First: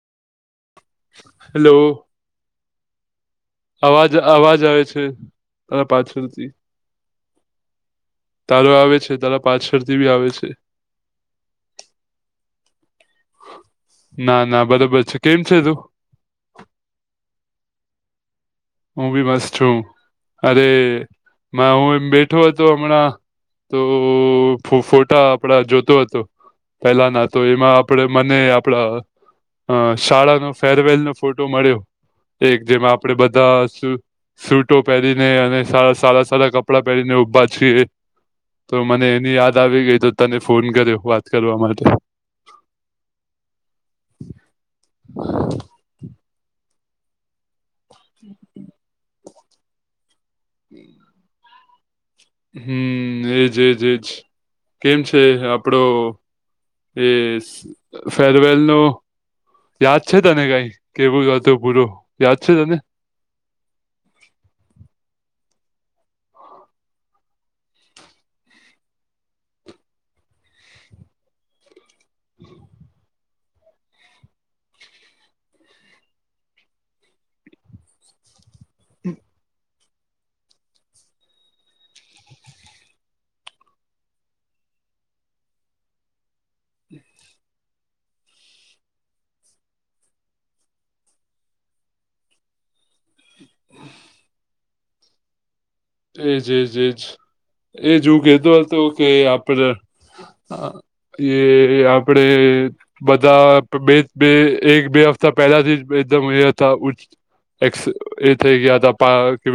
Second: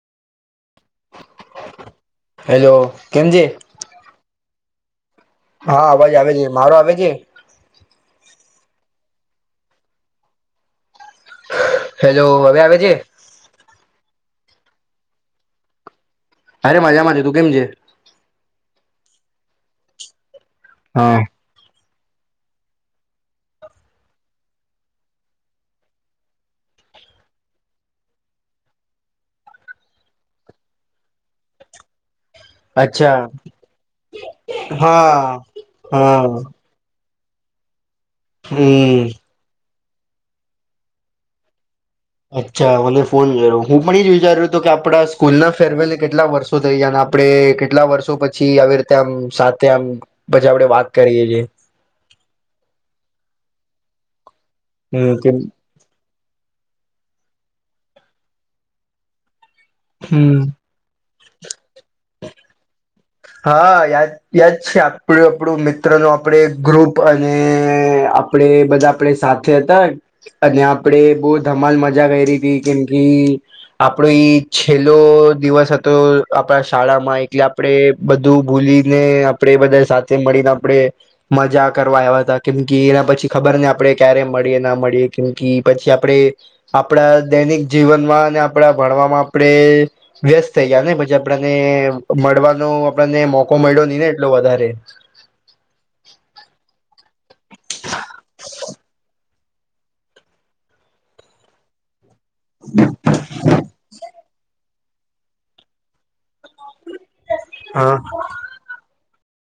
Hello hello, કેમ છે? અવાજ અવાજ આવે છે, હા તારા અવાજ આવે છે પાછળથી. મારો આવે છે તારો આવે છે, તારા પાછળથી બી આવે છે. હેલો, અવે આવે છે? ના ના બરોબર છે, કેમ છે તું? અરે મજામાં છું, તું કેમ છે? હું બી મસ્ત છું, અરે! હા મા હું એમ બેઠો હતો હમણાં. તો ફો ફોટા આપડા જોતો હતો. પેલાના, તો એમાં આપડે મને આપડા અ શાળાનો ફેરવેલ નો ફોટો મળ્યો. એક, જેમાં આપડે અચ્છા બધા, સુ સૂટો હા પહેરીને અને સારા હા સારા કપ ડાં પહેરીને ઊભા છીએ, તો હમ મને એની યાદ આવી ગઈ, તો તને ફોન કર્યો, વાત કરવા માટે. અચ્છા મને ફોન કર્યો, હું પણ ઇજ વિચાર્યું તો કે આપડા સ્કૂલ ના ફેરવેલ ને કેટલા વર્ષો થઈ ગયા ને આપ આપડે કેટલા વર્ષો પછી આવી રીતે આમ સાથે આમ પછી આપડે વાત કરીએ છીએ. હમ્મ, એજ એજ એજ, કેમ છે હમ આપ પડો એસ ફેરવેલ નો યાદ છે હમ તને કાઈ? કેવું હતુ પૂરો, યાદ છે તને? હા યાદ યાદ છે, આપડું આપણું મિત્ર નુ આપડે ગ્રુપ, અને આપ પડે બધા આપડે સાથે હતા, અને આપડે બહુ ધમાલ મ જા રેરીથી કેમકી આપણો ઈ છેલ્લો દિવસ હતો, આપડા શાળામાં, એટલે આપડે બધું ભૂલીને આપડે બધા સાથે મળીને આપડે મજા કરવા આવ્યા હતા, કેમકી એના પછી ખબર નહી આપડે ક્યારે મળીએ ના મળીએ, કેમ કી પછી આપડે આપણા દૈનિક જીવનમાં, ઓ અને આપણા ભણવામાં આપણે વ્યસ્ત થઇ ગયા ને, પછી આપણને મળવાનો આપણને મોકો મળ્યો નહીને એટલો વધારે. એજ એજ એજ, એજ હું કેતો હતો કે, આપડ હા એ આપડે બધા બે બે એક બે હપ્તા પહેલાથી જ એકદમ એ હતા એ હા એ થ કે પા